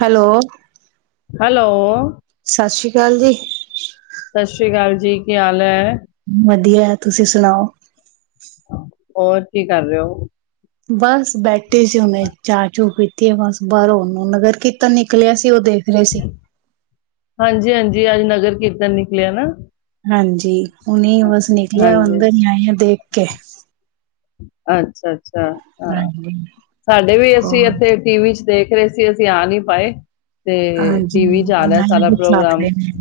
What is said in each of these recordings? Hello, hello, Sat Sri ਅਕਾਲ ਜੀ ਸਤਿ ਸ੍ਰੀ ਅਕਾਲ ਜੀ ਕੀ ਹਾਲ ਹੈ। ਵਧੀਆ ਤੁਸੀਂ ਸੁਣਾਓ ਹੋਰ ਕੀ ਕਰ ਰਹੇ ਹੋ ਬਸ ਬੈਠ ਈਸੁ ਨੇ ਚਾ ਚੂ ਪੀ ਬਸ ਬਾਹਰੋਂ ਉਹਨੂੰ ਨਗਰ ਕੀਰਤਨ ਨਿਕਲਿਆ ਸੀ ਉਹ ਦੇਖ ਰਹੇ ਸੀ ਹਾਂਜੀ ਹਾਂਜੀ ਅੱਜ ਨਗਰ ਕੀਰਤਨ ਨਿਕਲਿਆ ਨਾ, ਹਾਂਜੀ ਹੁਨੀ ਬਸ ਨਿਕਲਿਆ ਹਾਂਜੀ, ਅੰਦਰ ਹੀ ਆਏ ਦੇ ਓਕੇ ਅੱ ਅੱਛਾ ਅੱਛਾ ਹਾਂ ਹਾਂਜੀ, ਸਾਡੇ ਵੀ ਐਸੀ ਹੋਰ ਏਥੇ ਟੀਵੀ ਚ ਤੇ ਅਸੀਂ ਅਸੀਂ ਆ ਨੀ ਪਏ ਤੇ ਹਾਂਜੀ ਟੀਵੀ ਚ ਆ ਰਿਹਾ ਨਾਲੇ ਸਾਰਾ ਦਿਖਾ ਪ੍ਰੋਗਰਾਮ। ਰਹੇ ਨੇ।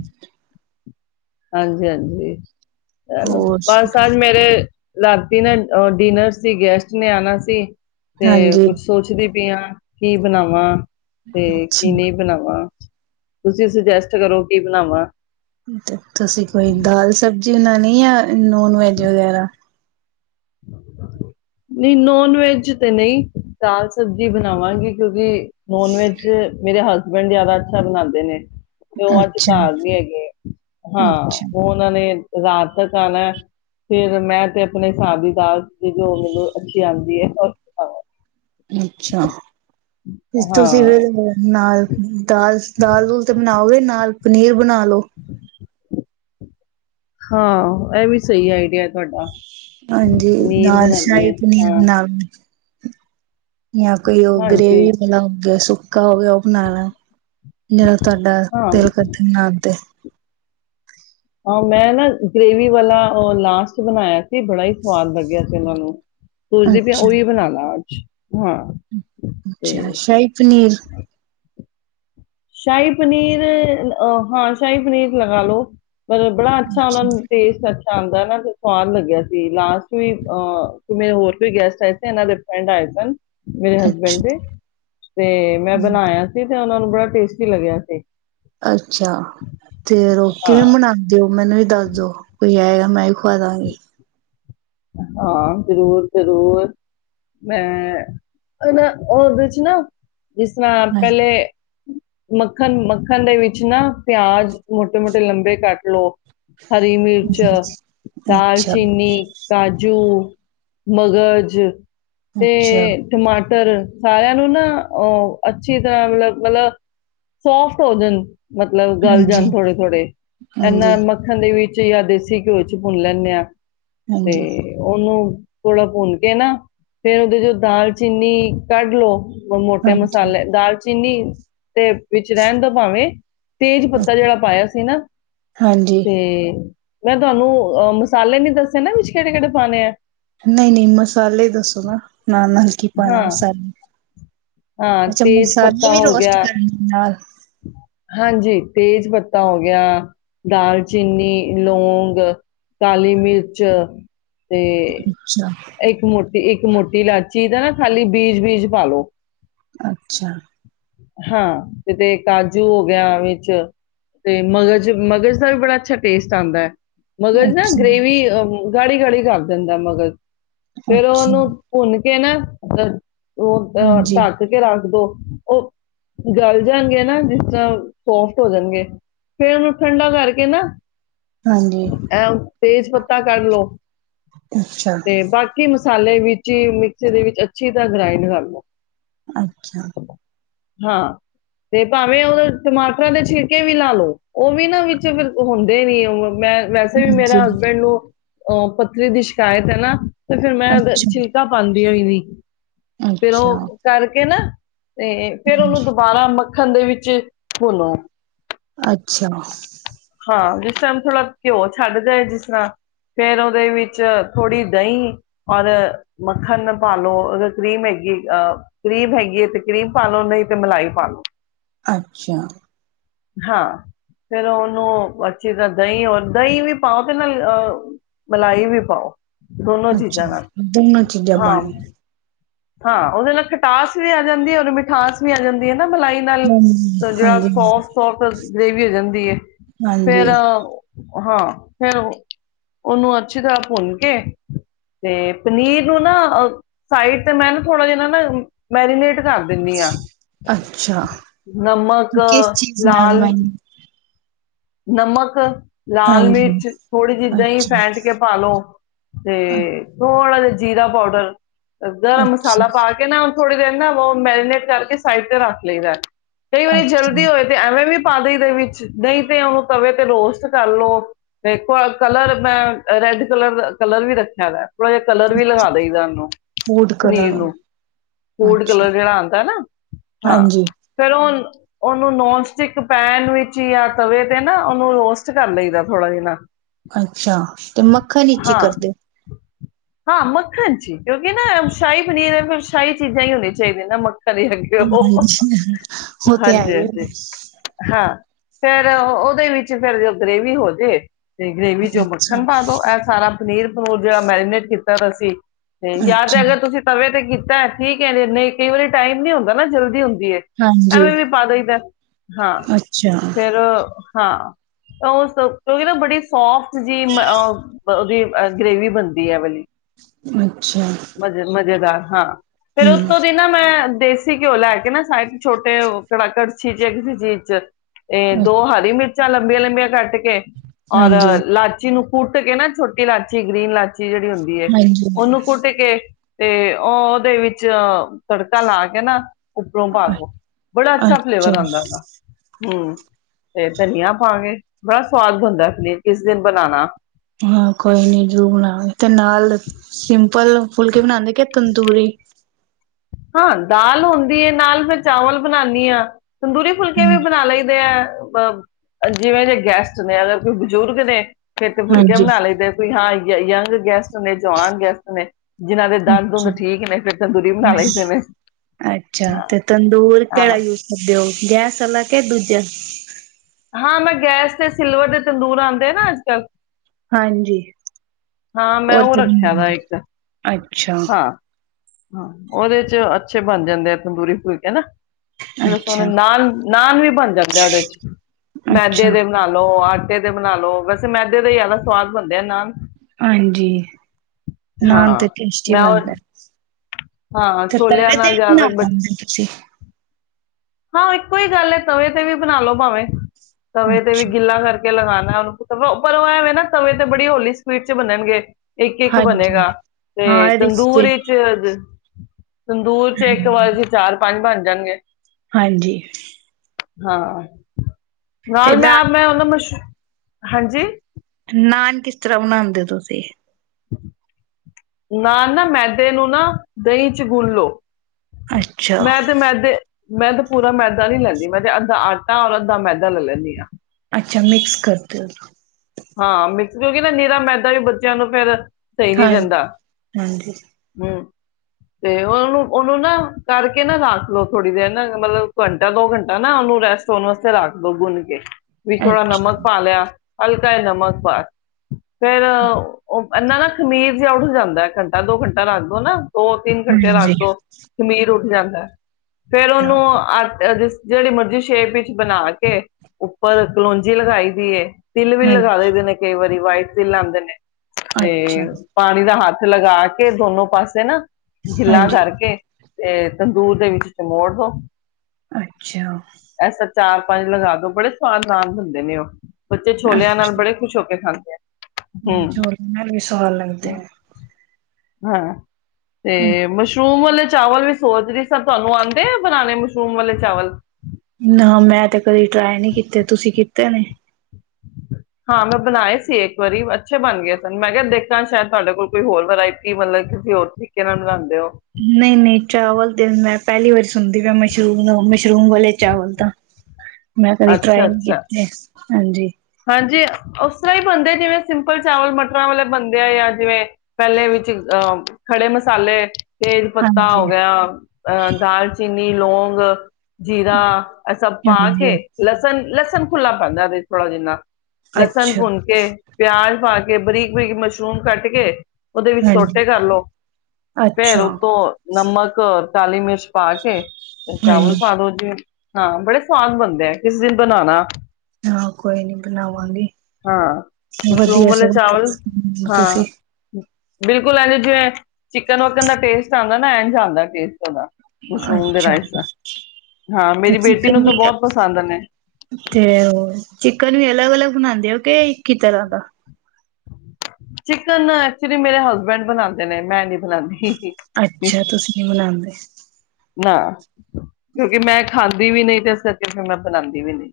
ਹਾਂਜੀ ਹਾਂਜੀ ਚਲੋ ਹੋਰ ਬੱਸ ਅੱਜ ਮੇਰੇ ਰਾਤੀ ਨਾ ਡਿਨਰ ਸੀ ਗੈਸਟ ਨੇ ਆਨਾ ਸੀ ਤੇ ਹਾਂਜੀ, ਕੁਛ ਸੋਚਦੀ ਦੇਖਦੀ ਆ ਕਿ ਬਣਾ ਅੱਛਾ। ਕੀਂ ਬਣਾ ਤੁਸੀਂ ਸੁਜੇਸਟ ਕਰੋ ਤੇ ਤੁਸੀਂ ਕੋਈ ਦਾਲ ਸਭ ਨਈ ਆ ਨੋਨ ਵੇਜ ਵਗੈਰਾ, ਨਈ ਨੋਂਨ ਵੇਜ਼ ਤੇ ਨਈ ਦਾਲ ਸਬਜੀ ਬਣਾਵਾਂਗੀ ਕਿਉਕਿ ਨੋਨ ਵੈਜ ਮੇਰੇ ਹਸਬੈਂਡ ਗੱਢੇ ਆਲਾ ਅੱਛਾ ਬਣਾਂਦੇ ਨੇ, ਤੇ ਉਹ ਅੱਜ ਅੱਛਾ, ਘਰ ਨੀ ਹੈਗੇ, ਹਾਂ ਅੱਛਾ, ਉਹਨਾ ਨੇ। ਰਾਤ ਤਕ ਆਨਾ ਫੇਰ ਮੈ ਤੇ ਆਪਣੇ ਹਿਸਾਬ ਚ, ਦਾਲ ਤੇ ਜੋ ਮੈਨੂੰ ਅੱਛਾ ਆਦੀ ਐ ਉਹ ਸਿਖਾਵਾਂਗਾ। ਅੱਛਾ ਤੇ ਤੁਸੀ ਹਾਂ ਔਦੇ ਨਾਲ ਨਾਲ ਦਾਲ, ਦਾਲ ਦੂਲ ਤੇ ਬਣਾਓਗੇ ਨਾਲ ਪਨੀਰ ਬਣਾ ਹੈਲੋ, ਹਨ ਐ ਵੀ ਸਹੀ ਐ ਆਡੀਆ ਤੁਹਾਡਾ, ਹਾਂਜੀ ਪਨੀਰ ਨਾਲ ਬਣਾਉਣੀ ਸ਼ਾਹੀ ਹੈ ਪਨੀਰ ਹਾਂ ਬਣਾ ਨਾ ਕੋਈ ਉਹ ਹਾਂਜੀ ਗ੍ਰਵੀ ਆਲਾ ਹੁੰਦਾ ਸੁੱਕਾ ਹੋਗਿਆ ਉਹ ਬਣਾਣਾ ਨਾ ਤੁਹਾਡਾ ਦਾ ਹਾਂ ਤੇਲ ਕੱਢ ਨਾੜਦੇ, ਹਾਂ ਮੈ ਨਾ ਉਹ ਲਾਸਟ ਬਣਾਇਆ ਸੀ, ਬੜਾ ਹੀ ਸਵਾਦ ਲਗਾਇਆ ਸੀ ਮੈਨੂੰ, ਸੋਚਦੀ ਪਈ ਆ ਅੱਛਾ। ਓਹੀ ਬਣਾਲਾ, ਹਾਂ, ਅੱਛਾ ਤੇ ਸ਼ਾਹੀ ਪਨੀਰ ਸ਼ਾਹੀ ਪਨੀਰ ਅ ਹਾਂ ਸ਼ਾਹੀ ਪਨੀਰ ਲਗਾ ਲੋ, ਮਤਲਬ ਬੜਾ ਅੱਛਾ ਉਹਨਾ ਨੂੰ ਟੇਸਟ ਰੱਖ ਪਸੰਦ ਐ ਨਾ ਫੇਰ ਸਵਾਦ ਲੱਗਿਆ ਸੀ, ਲਾਸਟ ਵੀ ਅਹ ਮੇਰੇ ਹੋਰ ਕੋਈ ਗੈਸਟ ਆਏ ਸੀ ਇਹਨਾਂ ਫਰੈਡ ਆਏ ਸਨ। ਮੇਰੇ ਹਸਬੈਂਡ ਅੱਛਾ। ਦੇ ਤੇ ਮੈਂ ਬਣਾਇਆ ਸੀ। ਯਾਰ ਅੰਬ ਬੜਾ ਟੇਸਟੀ ਸੀ ਲੱਗਿਆ ਸੀ ਅੱਛਾ ਤੇ ਉਹ ਹਾਂ ਕਿਵੇਂ ਬਨਾਤੇ ਹੋ ਮੈਨੂੰ ਦੱਸਦੋ ਦੋ ਕੋਈ, ਜੈ ਰਾਮ, ਵਾਹਿਗੁਰੂ ਪਤਾ ਨਹੀ ਹਾਂ ਜ਼ਰੂਰ ਜ਼ਰੂਰ ਮੈਂ ਨਾ ਉਹਦੇ ਚ ਨਾ, ਜਿਸ ਤਰਾ ਪਹਿਲੇ, ਮੱਖਣ ਮੱਖਣ ਦੇ ਵਿੱਚ ਨਾ ਪਿਆਜ ਮੋਟੇ ਮੋਟੇ ਲੰਬੇ ਕੱਟ ਲਓ। ਹਰੀ ਮਿਰਚ, ਅੱਛਾ ਦਾਲਚੀਨੀ ਕਾਜੂ ਮਗਜ, ਤੇ ਅੱਛਾ ਟਮਾਟਰ ਸਾਰਿਆਂ ਨੂੰ ਨਾ ਉਹ ਅੱਛੀ ਤਰ੍ਹਾਂ ਮਤਲਬ ਮਤਲਬ ਸੋਫਟ ਹੋ ਜਾਨ, ਮਤਲਬ ਗਲ ਹਾਂਜੀ ਜਾਣ ਥੋੜੇ-ਥੋੜ੍ਹੇ ਹਾਂਜੀ ਇਹਨਾਂ ਮੱਖਣ ਦੇ ਵਿੱਚ ਚ ਜਾਂ ਦੇਸੀ ਘਿਓ ਚ ਭੁੰਨ ਲੈਂਨੇ ਹਾਂ। ਤੇ ਹਾਂਜੀ ਉਹਨੂੰ ਥੋੜਾ ਭੁੰਨ ਕੇ ਨਾ ਫੇਰ ਉਹਦੇ ਚੋ ਦਾਲਚੀਨੀ ਕੱਢ ਲੋ। ਵ ਮੋਟੇ ਹਾਂਜੀ। ਮਸਾਲੇ ਦਾਲ ਚੀਨੀ ਤੇ ਵਿੱਚ ਰਹਿਣ ਦਾ ਭਾਵੇਂ ਤੇਜ਼ ਪੱਤਾ ਜਿਹੜਾ ਪਾਇਆ ਤੇ ਨਾ ਹਾਂਜੀ ਤੇ ਮੈਂ ਤੁਹਾਨੂੰ ਅ ਮਸਾਲੇ ਨੀ ਦੱਸੇ ਨਾ ਵਿੱਚ ਕਿਹੜੇ ਕਿਹੜੇ ਪਾਣੇ ਐ। ਨਹੀਂ-ਨਹੀਂ ਮਸਾਲੇ ਦੱਸੋ ਨਾ ਨਾਲ-ਨਾਲ। ਕੀ ਪਣਾ ਹਾਂ ਵੇਂ [unintelligible] ਹਾਂ ਤੇਜਪੱਤਾ ਹੋ ਰੋਸਟ ਗਿਆ, ਕਰਨੇ ਨਾਲ ਹਾਂਜੀ। ਤੇਜ਼ ਪੱਤਾ ਹੋ ਗਿਆ, ਦਾਲਚੀਨੀ, ਲੌਂਗ, ਕਾਲੀ ਮਿਰਚ ਤੇ ਅੱਛਾ ਇੱਕ ਮੋਟੀ, ਇੱਕ ਮੋਟੀ ਲਾਚ ਚੀ ਦਾ ਨਾ ਖਾਲੀ ਬੀਜ-ਬੀਜ ਪਾਲ ਲੋ। ਅੱਛਾ। ਹਾਂ ਤ ਤੇ ਕਾਜੂ ਹੋ ਗਿਆ ਵਿੱਚ ਤੇ ਮਗਜ਼-ਮਗਜ਼ ਦਾ ਵੀ ਬੜਾ ਅੱਛਾ ਟੇਸਟ ਆਉਂਦਾ ਹੈ। ਮਗਰ ਨਾ ਗ੍ਰੇਵੀ ਅੱਛਾ ਗਾੜੀ-ਗਾੜੀ ਕਰ ਦਿੰਦੈ ਮਗਜ। ਫੇਰ ਅੱਛਾ ਉਹਨੂੰ ਭੁੰਨ ਤੇ ਨਾ ਉਹਦਾ ਹਾਂਜੀ ਟੱਕ ਕੇ ਰਖ ਦੋ। ਉਹ ਗਲ ਜਾਣਗੇ ਨਾ, ਜਿਸ ਟੈਮ ਸੋਫਟ ਹੋ ਜਾਣਗੇ ਫੇਰ ਉਹਨੂੰ ਠੰਡਾ ਕਰਕੇ ਨਾ ਹਾਂਜੀ। ਤੇਜ਼ ਪੱਤਾ ਕਰ ਲਓ। ਅੱਛਾ ਤੇ ਬਾਕੀ ਮਸਾਲੇ ਵਿੱਚ ਹੀ ਮਿਕਸੀਰ ਦੇ ਵਿੱਚ ਅੱਛੀ ਤਰ੍ਹਾਂ ਗ੍ਰਾਇੰਡ ਕਰ ਲਓ। ਅੱਛਾ। ਹਾਂ ਤੇ ਭਾਵੇਂ ਉਹ ਟਮਾਟਰਾਂ ਦੇ ਛਿਲਕੇ ਵੀ ਲਾ ਲਓ ਉਹ ਵੀ ਨਾ ਵਿੱਚ ਫਿਰ ਹੁੰਦੇ ਨੀ ਉਹ ਮੈਂ ਵੈਸੇ ਵੀ ਮੇਰਾ ਹਾਂਜੀ ਹਸਬੈਂਡ ਨੂੰ ਅ ਪੱਥਰੀ ਦੀ ਸ਼ਿਕਾਇਤ ਹੈ ਨਾ ਤੇ ਫੇਰ ਮੈਂ ਉਦਾ ਅੱਛਾ ਛਿਲਕਾ ਪਾਂਦ [unintelligible] ਅੱਛਾ। ਕਰਕੇ ਨਾ ਤੇ ਫੇਰ ਉਹਨੂੰ ਹਾਂਜੀ ਦੁਬਾਰਾ ਮ ਖੰਡ ਵਿੱਚ ਭੁੰਨੋ। ਅੱਛਾ। ਹਾਂ ਜਿਸ ਟਾਈਮ ਥੋੜ੍ਹਾ ਘਿਓ ਛੱਡ ਜਾਏ ਜਿਸ ਤਰਾਂ ਫੇਰ ਉਹਦੇ ਵਿੱਚ ਥੋੜ੍ਹੀ ਦਈਂ ਔਰ ਮੱਖਣ ਪਾ ਲੋ ਅਗਰ ਕਰੀਮ ਹੈਗੀ ਏ ਆ ਕਰੀਮ ਹੈਗੀ ਹੈ ਤੇ ਕਰੀਮ ਪਾ ਲ ਲੋ, ਨਹੀਂ ਤੇ ਮਲਾਈ ਪਾ ਲੋ। ਅੱਛਾ। ਹਾਂ ਫਿਰ ਉਹਨੂੰ ਅਛੀ ਤਰਾ ਦਹੀਂ ਔਰ ਦਹੀਂ ਵੀ ਪਾਓ ਤੇ ਨਾਲ ਮਲਾਈ ਵੀ ਪਾਓ। ਦੋਨੋ ਚੀਜ਼ਾਂ ਨਾਲ ਅੱਛਾ ਦੋਨਾਂ ਚੀਜ਼ਾਂ ਹਾਂ ਪਾਣੀਆਂ ਹਾਂ ਉਹਦੇ ਨਾਲ ਖਟਾਸ ਵੀ ਆ ਜਾਂਦੀ ਹੈ ਔਰ ਮਿਠਾਸ ਵੀ ਆ ਜਾਂਦੀ ਹੈ ਨਾ। ਫੇਰ ਮਲਾਈ ਨਾਲ ਹਾਂਜੀ ਜਿਹੜਾ ਸੋਫਟ, ਹਾਂਜੀ ਸੋਫਟ ਗ੍ਰੇਵੀ ਹੋ ਜਾਂਦੀ ਐ ਫੇਰ ਹਾਂਜੀ ਹਾਂ, ਫਿਰ ਉਹਨੂੰ ਅੱਛੀ ਤਰਾਂ ਭੁੰਨ ਕੇ ਤੇ ਪਨੀਰ ਨੂੰ ਨਾ ਸਾਈਡ ਤੇ ਮੈਂ ਨਾ ਥੋੜਾ ਜਾ ਨਾ ਮੈਰੀਨੇਟ [inaudible] ਅੱਛਾ ਨਮਕ ਕਿਸ ਚੀਜ਼ ਨਾਲ ਲਾਲ ਬਣ ਨਮਕ [inaudible] ਜੀਰਾ ਹਾਂਜੀ ਅੱਛਾ ਪਾਊਡਰ। [inaudible] ਅੱਛਾ ਥੋੜੀ ਦੇਰ ਨਾ ਮੈਰੀਨੇਟ ਕਰਕੇ ਸਾਈਡ ਤੇ ਰੱਖ ਲਈਦਾ। ਕਈ ਵਾਰੀ ਅੱਛਾ ਜਲਦੀ ਹੋਏ ਤੇ ਐਵੇਂ ਵੀ [inaudible] ਦਈ ਤੇ ਉਹਨੂੰ ਤਵੇ ਤੇ ਰੋਸਟ ਕਰ ਲਓ ਦੇਖੋ ਕਲਰ ਮੈਂ ਰੈਡ ਕਲਰ ਕਲਰ ਵੀ ਰੱਖਿਆ। ਥੋੜਾ ਜਿਹਾ ਕਲਰ ਵੀ ਲਗਾ ਦਈ ਦਾ ਓਨੂੰ ਫੂਡ ਪਨੀਰ ਕਲਰ ਨੂੰ ਫੂਡ ਅੱਛਾ ਕਲਰ ਜਿਹੜਾ ਆਂਦਾ ਨਾ ਹਾਂ ਹਾਂਜੀ ਫਿਰ ਹੁਣ। ਓਨੂੰ ਨੋਨ ਸਟੀਕ ਪੈਣ ਵਿੱਚ ਜਾਂ ਤਵੇ ਤੇ ਨਾ ਉਹਨੂੰ ਰੋਸਟ ਕਰ ਲਈਦਾ ਥੋੜਾ ਜਿਹਾ। ਅੱਛਾ ਤੇ ਮੱਖਣ ਵਿੱਚੀ ਹਾਂ ਕਰਦਿਓ। ਹਾਂ, ਮੱਖਣ ਚੀ ਕਿਉਂਕਿ ਨਾ ਸ਼ਾਹੀ ਪਨੀਰ ਸ਼ਾਹੀ ਚੀਜ਼ਾਂ ਹੀ ਹੋਣੀ ਚਾਹੀਦੀਆਂ ਨਾ ਮੱਖ [inaudible] ਫਿਰ ਉਹਦੇ ਵਿੱਚ ਫਿਰ ਜੋ ਗ੍ਰੇਵੀ ਹੋ ਜੇ। ਤੇ ਗਰੇਵੀ ਚੋਂ ਅੱਛਾ ਮੱਖਣ ਪਾਦੋ ਐ ਸਾਰਾ ਪਨੀਰ ਪਨੁਰ ਜਿਹੜਾ ਮੈਰੀਨੇਟ ਕੀ [unintelligible] ਜਾਂ ਤਾਂ ਅੱਛਾ ਅਗਰ ਤੁਸੀਂ ਤਬੇ ਤੇ ਕੀ [unintelligible] ਨਹੀਂ ਕਈ ਵਾਰੀ ਟਾਈਮ ਨਹੀਂ ਹੁੰਦਾ ਨਾ ਜਲਦੀ ਹੁੰਦਾ। [unintelligible] ਹਾਂਜੀ ਹਾਂ ਅੱਛਾ [unintelligible] ਕਿਉਂਕਿ ਬੜੀ ਸੋਫਟ ਜੀ ਅ ਉਹਦੀ ਮਤਲਬ ਗਰੇਵੀ ਬਣਦੀ ਐ ਏ ਵਾਲੀ। ਅੱਛਾ। ਮਜ਼ੇ ਮਜ਼ੇਦਾਰ ਹਾਂ। ਫਿਰ ਹਮ ਉੱਤੋਂ ਦੀ ਨਾ ਮੈਂ। ਦੇਸੀ ਘਿਓ ਲੈ ਕੇ ਨਾ ਸਾਈਡ ਛੋਟੇ ਕੜਛੀ ਚ ਜਾਂ ਕਿਸੇ ਚੀਜ਼ ਚ। ਏ ਦੋ ਹਰੀ ਜਾਂ ਲੰਬੀਆਂ ਲੰਬੀਆਂ ਕੱਟ ਕੇ ਔਰ ਹਾਂਜੀ ਲਾਚੀ ਨੂੰ ਕੁੱਟ ਕੇ ਨਾ ਛੋਟੀ ਲਾਚੀ ਗ੍ਰੀਨ ਲਾਚੀ ਜਿਹੜੀ ਹੁਂਦੀ ਏ ਉਨੂੰ ਕੁੱਟ ਕੇ ਤੇ ਉਹ ਉਹਦੇ ਵਿੱਚ ਤੜਕਾ ਲਾ ਕੇ ਨਾ ਉੱਪਰੋਂ ਪਾਦੋ। ਬੜਾ ਅੱਛਾ ਫਲੇਵਰ ਆਂਦਾ ਉਹਦਾ। ਹੁੰ, ਤੇ ਧਨੀਆ ਪਾਕੇ ਬੜਾ ਸਵਾਦ ਬਨਦਾ ਏ ਪਨੀਰ, ਕਿਸੀ ਦਿਨ ਬਨਾਨਾ। ਹਾਂ, ਕੋਈ ਨੀ ਜਰੂਰ ਆਂਵਾਂਗੇ ਤੇ ਨਾਲ ਸਿੰਪਲ ਫੁਲਕੇ ਬਨਾਦੇ ਕੇ ਤੰਦੂਰੀ। ਹਾਂ, ਦਾਲ ਹੁੰਦੀ ਏ ਨਾਲ ਮੈਂ ਚਾਵਲ ਬਨਾਨੀ ਆਂ। ਤੰਦੂਰੀ ਫੁਲਕੇ ਵੀ ਬਨਾ ਲਈਦੇ ਏ । ਬ ਅ ਜਿਵੇਂ ਦੇ ਗੈਸਟ ਨੇ ਅਗਰ ਕੋਈ ਬਜ਼ੁਰਗ ਨੇ। ਫੇਰ ਤੇ ਫੁਲਕੇ ਹਾਂਜੀ ਬਨਾ ਲਇਦੇ ਕੋਈ ਹਾਂ ਈ ਯ ਯੰਗ ਗੈਸਟ ਨੇ, ਜਵਾਨ ਗੈਸਟ ਨੇ। ਜਿਨ੍ਹਾਂ ਦੇ ਦੰਦ ਦੁੰਦ ਅੱਛਾ ਠੀਕ ਨੇ ਫਿਰ ਤੰਦੂਰੀ ਬਣਾ ਲਈ ਅੱਛਾ, ਤੇ ਤੰਦੂਰ ਕਿਹੜਾ ਹਾਂ ਯੂਜ ਕਰਦੇ ਓ। ਗੈਸ ਆਲਾ ਕੇ ਦੂਜਾ। ਹਾਂ, ਮੈਂ ਗੈਸ ਤੇ ਸਿਲਵਰ ਦੇ ਤੰਦੂਰ ਆਂਦੇ ਆ ਨਾ ਅੱਜ ਕੱਲ੍ਹ। ਹਾਂਜੀ ਮੈਂ ਓਰ ਉਹ ਰੱਖਿਆ ਦਾ [unintelligible] ਇੱਕ ਅੱਛਾ। ਹਾਂ ਹਾਂ, ਉਹਦੇ ਚ ਅੱਛੇ ਬਨ ਜਾਂਦੇ ਆ ਤੰਦੂਰੀ ਫੁਲਕੇ ਨਾ। ਬੜੇ ਸੋਹਣੇ ਅੱਛਾ ਨਾਨ ਨਾਨ ਵੀ ਬਨ ਜਾਂਦੇ ਆ ਉਹਦੇ ਚ। ਮੈਦੇ ਅੱਛਾ ਦੇ ਬਨਾ ਲਓ। ਉਹ ਆਟੇ ਤੇ ਬਣਾ ਲੋ, ਵੈਸੇ ਮੈਦੇ ਦੇ ਜ਼ਿਆਦਾ ਸਵਾਦ ਬਨਦੇ ਏ ਨਾਨ। ਹਾਂਜੀ ਹਾਂ ਨਾਨ ਤੇ ਟੇਸਟੀ ਮੈਂ ਉਹ ਬਨਦਾਏ। ਹਾਂ ਤੇ ਛੋਲਿਆਂ ਤਵੇ ਤੇ ਨਾਲ ਵੀ ਬਣਾ ਜ਼ਿਆਦਾ ਬ ਲੈਂਦੇ ਹੋ ਤੁਸੀਂ। ਹਾਂ, ਇੱਕੋ ਹੀ ਗੱਲ ਏ। ਤਵੇ ਤੇ ਵੀ ਬਨਾ ਲੋ ਭਾਵੇਂ। ਤਵੇ ਤੇ ਵੀ ਅੱਛਾ ਗਿੱਲਾ ਕਰਕੇ ਲਗਾ ਪਰ ਉਹ ਵੇ ਤਵੇ ਤੇ ਬੜੀ ਹੋਲੀ ਸਪੀਡ ਚ ਬਨਣਗੇ। ਇੱਕ ਇੱਕ ਹਾਂਜੀ ਬਣੇਗਾ ਤੇ ਹਾਂ ਇਹਦੇ ਤੰਦੂਰ ਚ ਇਚ ਤੰਦੂਰ ਚ ਇਕ ਹਾਂਜੀ ਵਾਰ ਚ ਚਾਰ ਪੰਜ ਬਣ ਜਾੰਗੇ। ਹਾਂਜੀ। ਹਾਂ। ਤੇ ਨਾਲ ਮੈਂ ਆਪ ਨਾਨ ਮੈਂ ਉਹਨਾ ਮਸ਼ ਹਾਂਜੀ। ਨਾਨ ਕਿਸ ਤਰ੍ਹਾਂ ਬਣਾਉਂਦੇ ਹੋ ਤੁਸੀਂ? [inaudible] ਨਾ ਨਾ ਮੈਦੇ ਨੂੰ ਨਾ ਦਹੀਂ ਚ ਗੁੰਨ ਲੋ। ਅੱਛਾ ਮੈਂ ਤੇ, ਮੈਦੇ ਮੈਂ ਤਾਂ ਪੂਰਾ ਮੈਦਾ ਨੀ ਲੈਂਦੀ ਮੈਂ ਤੇ ਅੱਧਾ ਆਟਾ ਔਰ ਅੱਧਾ ਮੈਦਾ ਲੈ ਲੈਂਦੀ ਹਾਂ। ਅੱਛਾ ਮਿਕਸ ਕਰਦੇ। ਹਾਂ ਮਿਕਸ ਕਿਉਂਕਿ ਨਾ ਨੀਰਾ ਮੈਦਾ ਵੀ ਬੱਚਿਆਂ ਨੂੰ ਫੇਿਰ ਸਈ ਨੀ ਹਾਂਜੀ ਰਹਿੰਦਾ। ਹਾਂਜੀ ਹਮਮ। ਤੇ ਉਹਨੂੰ ਉਹਨੂੰ ਨਾ ਡਰ ਕੇ ਨਾ ਰੱਖ ਲਓ ਥੋੜ੍ਹੀ ਦੇਰ ਨਾ ਮਤਲਬ ਘੰਟਾ ਦੋ ਘੰਟਾ ਨਾ ਉਹਨੂੰ ਰੈਸਟ ਹੋਣ ਵਾਸਤੇ ਰੱਖ ਲੋ, ਗੁੰਨ ਕੇ ਵੀਚ ਥੋੜਾ ਅੱਛਾ ਨਮਕ ਪਾ ਲਿਆ। ਅਲ [unintelligible] ਫਿਰ ਓ ਨਾ ਨਾ ਖਮੀਰ ਜਿ ਆ ਉਠ ਜਾਂਦਾ ਘੰਟਾ ਦੋ ਘੰਟਾ ਰਖ ਦਓ ਨਾ ਦੋ ਤਿੰਨ ਘੰਟੇ ਰਖ ਹਾਂਜੀ ਦੋ, ਖਮੀਰ ਉੱਠ ਜਾਂ ਹ [inaudible] ਫੇਰ ਉਹਨੂੰ ਜਿਹੜੀ ਮਰਜੀ ਸ਼ੇਪ ਵਿੱਚ ਬਣਾ ਕੇ ਉਪਰ ਕਲੋਜੀ ਲਗਾਈ ਦੀ ਹ ਤਿੰਨ ਵੀ ਹਾਂਜੀ ਲਗਾ ਦਈ ਦੇ ਨੇ ਕਈ ਵਾਰੀ ਦੀ ਵਾਈਟਸ ਹੀ ਲਾਂਦੇ ਨੇ। ਤੇ ਅੱਛਾ ਪਾਣੀ ਦਾ ਹੱਥ ਲਗਾ ਕੇ ਦੋਨੋ ਪਾਸੇ ਨਾ ਗਿੱਲਾ ਹਾਂਜੀ ਕਰਕੇ ਤੇ ਤੰਦੂਰ ਦੇ ਵਿੱਚ ਚਮੋੜ ਦੋ ਅੱਛਾ। ਐਸਾ ਚਾਰ ਪੰਜ ਲਗਾ ਦੋ ਬੜੇ ਸਵਾਦ ਨਾਨ ਹੁੰਦੇ ਨੇ ਉਹ ਛੋਲਿਆਂ ਨਾਲ ਬੜੇ ਖੁਸ਼ ਹੋ ਕੇ ਖਾਂਦੇ ਆ ਹਮਮ, ਹੂੰ ਚੋਲ ਬ ਨਾਲ ਵੀ ਸਵਾਦ ਲਗਦੇ ਆ। ਹਾਂ ਤੇ ਮਸ਼ਰੂਮ ਵਾਲੇ ਚਾਵਲ ਵੀ ਸੋਚ ਰਹੀ ਸਾਂ, ਤੁਹਾਨੂੰ ਆਂਦੇ ਆ ਬਣਾਣੇ ਮਸ਼ਰੂਮ ਵਾਲੇ ਚਾਵਲ? ਨਾ ਮੈਂ ਤੇ ਕਦੇ ਟਰਾਏ ਨਹੀਂ ਕੀਤੇ, ਤੁਸੀਂ ਕੀਤੇ ਨੇ। ਹਾਂ ਮੈਂ ਬਣਾਏ ਸੀ ਇੱਕ ਵਾਰੀ, ਅੱਛੇ ਬਣ ਗਏ ਸਨ। ਮੈਂ ਕਿਹਾ ਦੇਖਾਂ ਸ਼ਾਇਦ ਤੁਹਾਡੇ ਕੋਲ ਕੋਈ ਹੋਰ ਵਰਾਇਟੀ ਮਤਲਬ ਕਿਸੇ ਹੋਰ ਤਰੀਕੇ ਨਾਲ ਬਣਾਦੇ ਓ। ਨਹੀਂ ਨਹੀਂ ਚਾਵਲ ਤੇ ਮੈਂ ਪਹਿਲੀ ਵਾਰੀ ਸੁਣਦੀ ਪਿਆ ਮਸ਼ਰੂਮ ਮ ਮਸ਼ਰੂਮ ਵਾਲੇ ਚਾਵਲ ਤਾਂ ਮੈਂ ਕਦੀ ਅੱਛਾ ਟਰਾਈ ਨਹੀਂ ਅੱਛਾ ਕੀਤੇ। ਹਾਂਜੀ ਹਾਂਜੀ, ਉਸ ਤਰ੍ਹਾਂ ਹੀ ਬਣਦੇ ਜਿਵੇਂ ਸਿੰਪਲ ਚਾਵਲ ਮਟਰਾਂ ਵਾਲੇ ਬਣਦੇ ਆ ਜਾਂ ਜਿਵੇਂ ਪਹਿਲੇ ਵਿੱਚ ਅ ਖੜੇ ਮਸਾਲੇ ਤੇਜ ਪੱਤਾ ਹਾਂਜੀ ਹੋ ਗਿਆ ਅ ਦਾਲ ਚੀਨੀ, ਲੌਂਗ ਜੀਰਾ ਇਹ ਸਭ ਪਾ ਹਾਂਜੀ ਕੇ ਲਸਣ ਲਸਣ ਖੁੱਲਾ ਪੈਂਦਾ ਹੈ ਇਦੇ ਚ ਥੋੜ੍ਹਾ ਜਿਨ੍ਹਾਂ ਲਸਣ ਅੱਛਾ ਭੁਨ ਕੇ ਪਿਆਜ਼ ਪਾ ਕੇ ਬਰੀਕ-ਬਰੀਕ ਮਸ਼ਰੂਮ ਕੱਟ ਕੇ ਉਹਦੇ ਵਿੱਚ ਹਾਂਜੀ ਸੋਟੇ ਕਰ ਲਓ, ਫੇਰ ਅੱਛਾ। ਉਤੋਂ ਨਮਕ ਕਾਲੀ ਮਿਰਚ ਪਾ ਕੇ ਫਿਰ ਚਾਵਲ ਹਾਂਜੀ ਪਾ ਦੋ ਜਿਵੇਂ, ਹਾਂ ਬੜੇ ਸਵਾਦ ਬਣਦੇ ਆ ਕਿਸੇ ਦਿਨ ਬਣਾਉਣਾ। ਹਾਂ। ਕੋਈ ਨੀ ਬਣਾਵਾਂਗੀ, ਹਾਂ ਮਸ਼ਰੂਮ ਵਧੀਆ ਵਾਲੇ ਸ ਚਾਵਲ ਤੁਸੀਂ। ਹਾਂ ਬਿਲਕੁਲ ਇਵੇ ਜਿਵੇਂ ਚਿਕੱਨ ਵੱਕਣ ਦਾ ਟੇਸਟ ਆਉਂਦਾ ਏ ਨਾ ਇੰਝ ਆਉਂਦਾ ਐ ਟੇਸਟ। ਉਹਦਾ ਮਸ਼ਰੂਮ ਦੇ ਅੱਛਾ ਰਾਈਸ ਦਾ ਹਾਂ ਤੇ ਮੇਰੀ ਬੇਟੀ ਚਿਕਨ ਨੂੰ ਤਾਂ ਵੀ ਬਹੁਤ ਪਸੰਦ ਨੇ ਤੇ ਚਿਕਨ ਵੀ ਅਲਗ ਅਲਗ ਬਣਾਉਦੇ ਹੋ ਕਿ ਇੱਕ ਹੀ ਤਰ੍ਹਾਂ ਦਾ। ਚਿਕੱਨ ਐਕਚੁਲੀ ਮੇਰੇ ਹਸਬੈਂਡ ਬਣਾਉਂਦੇ ਨੇ, ਮੈਂ ਨੀ ਬਣਾਉਂਦੀ। ਅੱਛਾ, ਤੁਸੀਂ ਨੀ ਬਣਾਦੇ। ਨਾਂ। ਕਿਉਂਕਿ ਮੈਂ ਖਾਂਦੀ ਵੀ ਨਹੀਂ ਤੇ ਇਸ ਕਰਕੇ ਫਿਰ ਮੈਂ ਬਣਾਉਂਦੀ ਵੀ ਨਹੀਂ।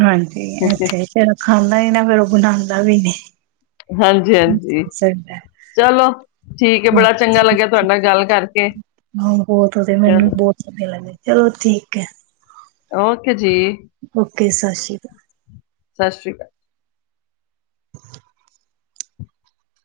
ਹਾਂਜੀ, ਇੱਥੇ ਜਿਹੜਾ ਖਾਂਦਾ ਹੈ ਨਾ ਨਾ ਫਿਰ ਉਹ ਬਣਾਦਾ ਵੀ ਨੀ। ਹਾਂਜੀ ਹਾਂਜੀ ਚਲੋ ਠੀਕ ਹੈ ਬੜਾ ਚੰਗਾ ਲੱਗਿਆ ਤੁਹਾਡੇ ਨਾਲ ਗੱਲ ਕਰਕੇ ਹੋਰ ਮੈਨੂੰ ਚਲੋ ਬਹੁਤ ਵਧੀਆ ਲਗਦੇ, ਚਲੋ ਠੀਕ ਹੈ। ਓਕੇ ਜੀ। ਓਕੇ ਸਤਿ ਸ਼੍ਰੀ, ਸਤਿ ਸ੍ਰੀ ਅਕਾਲ।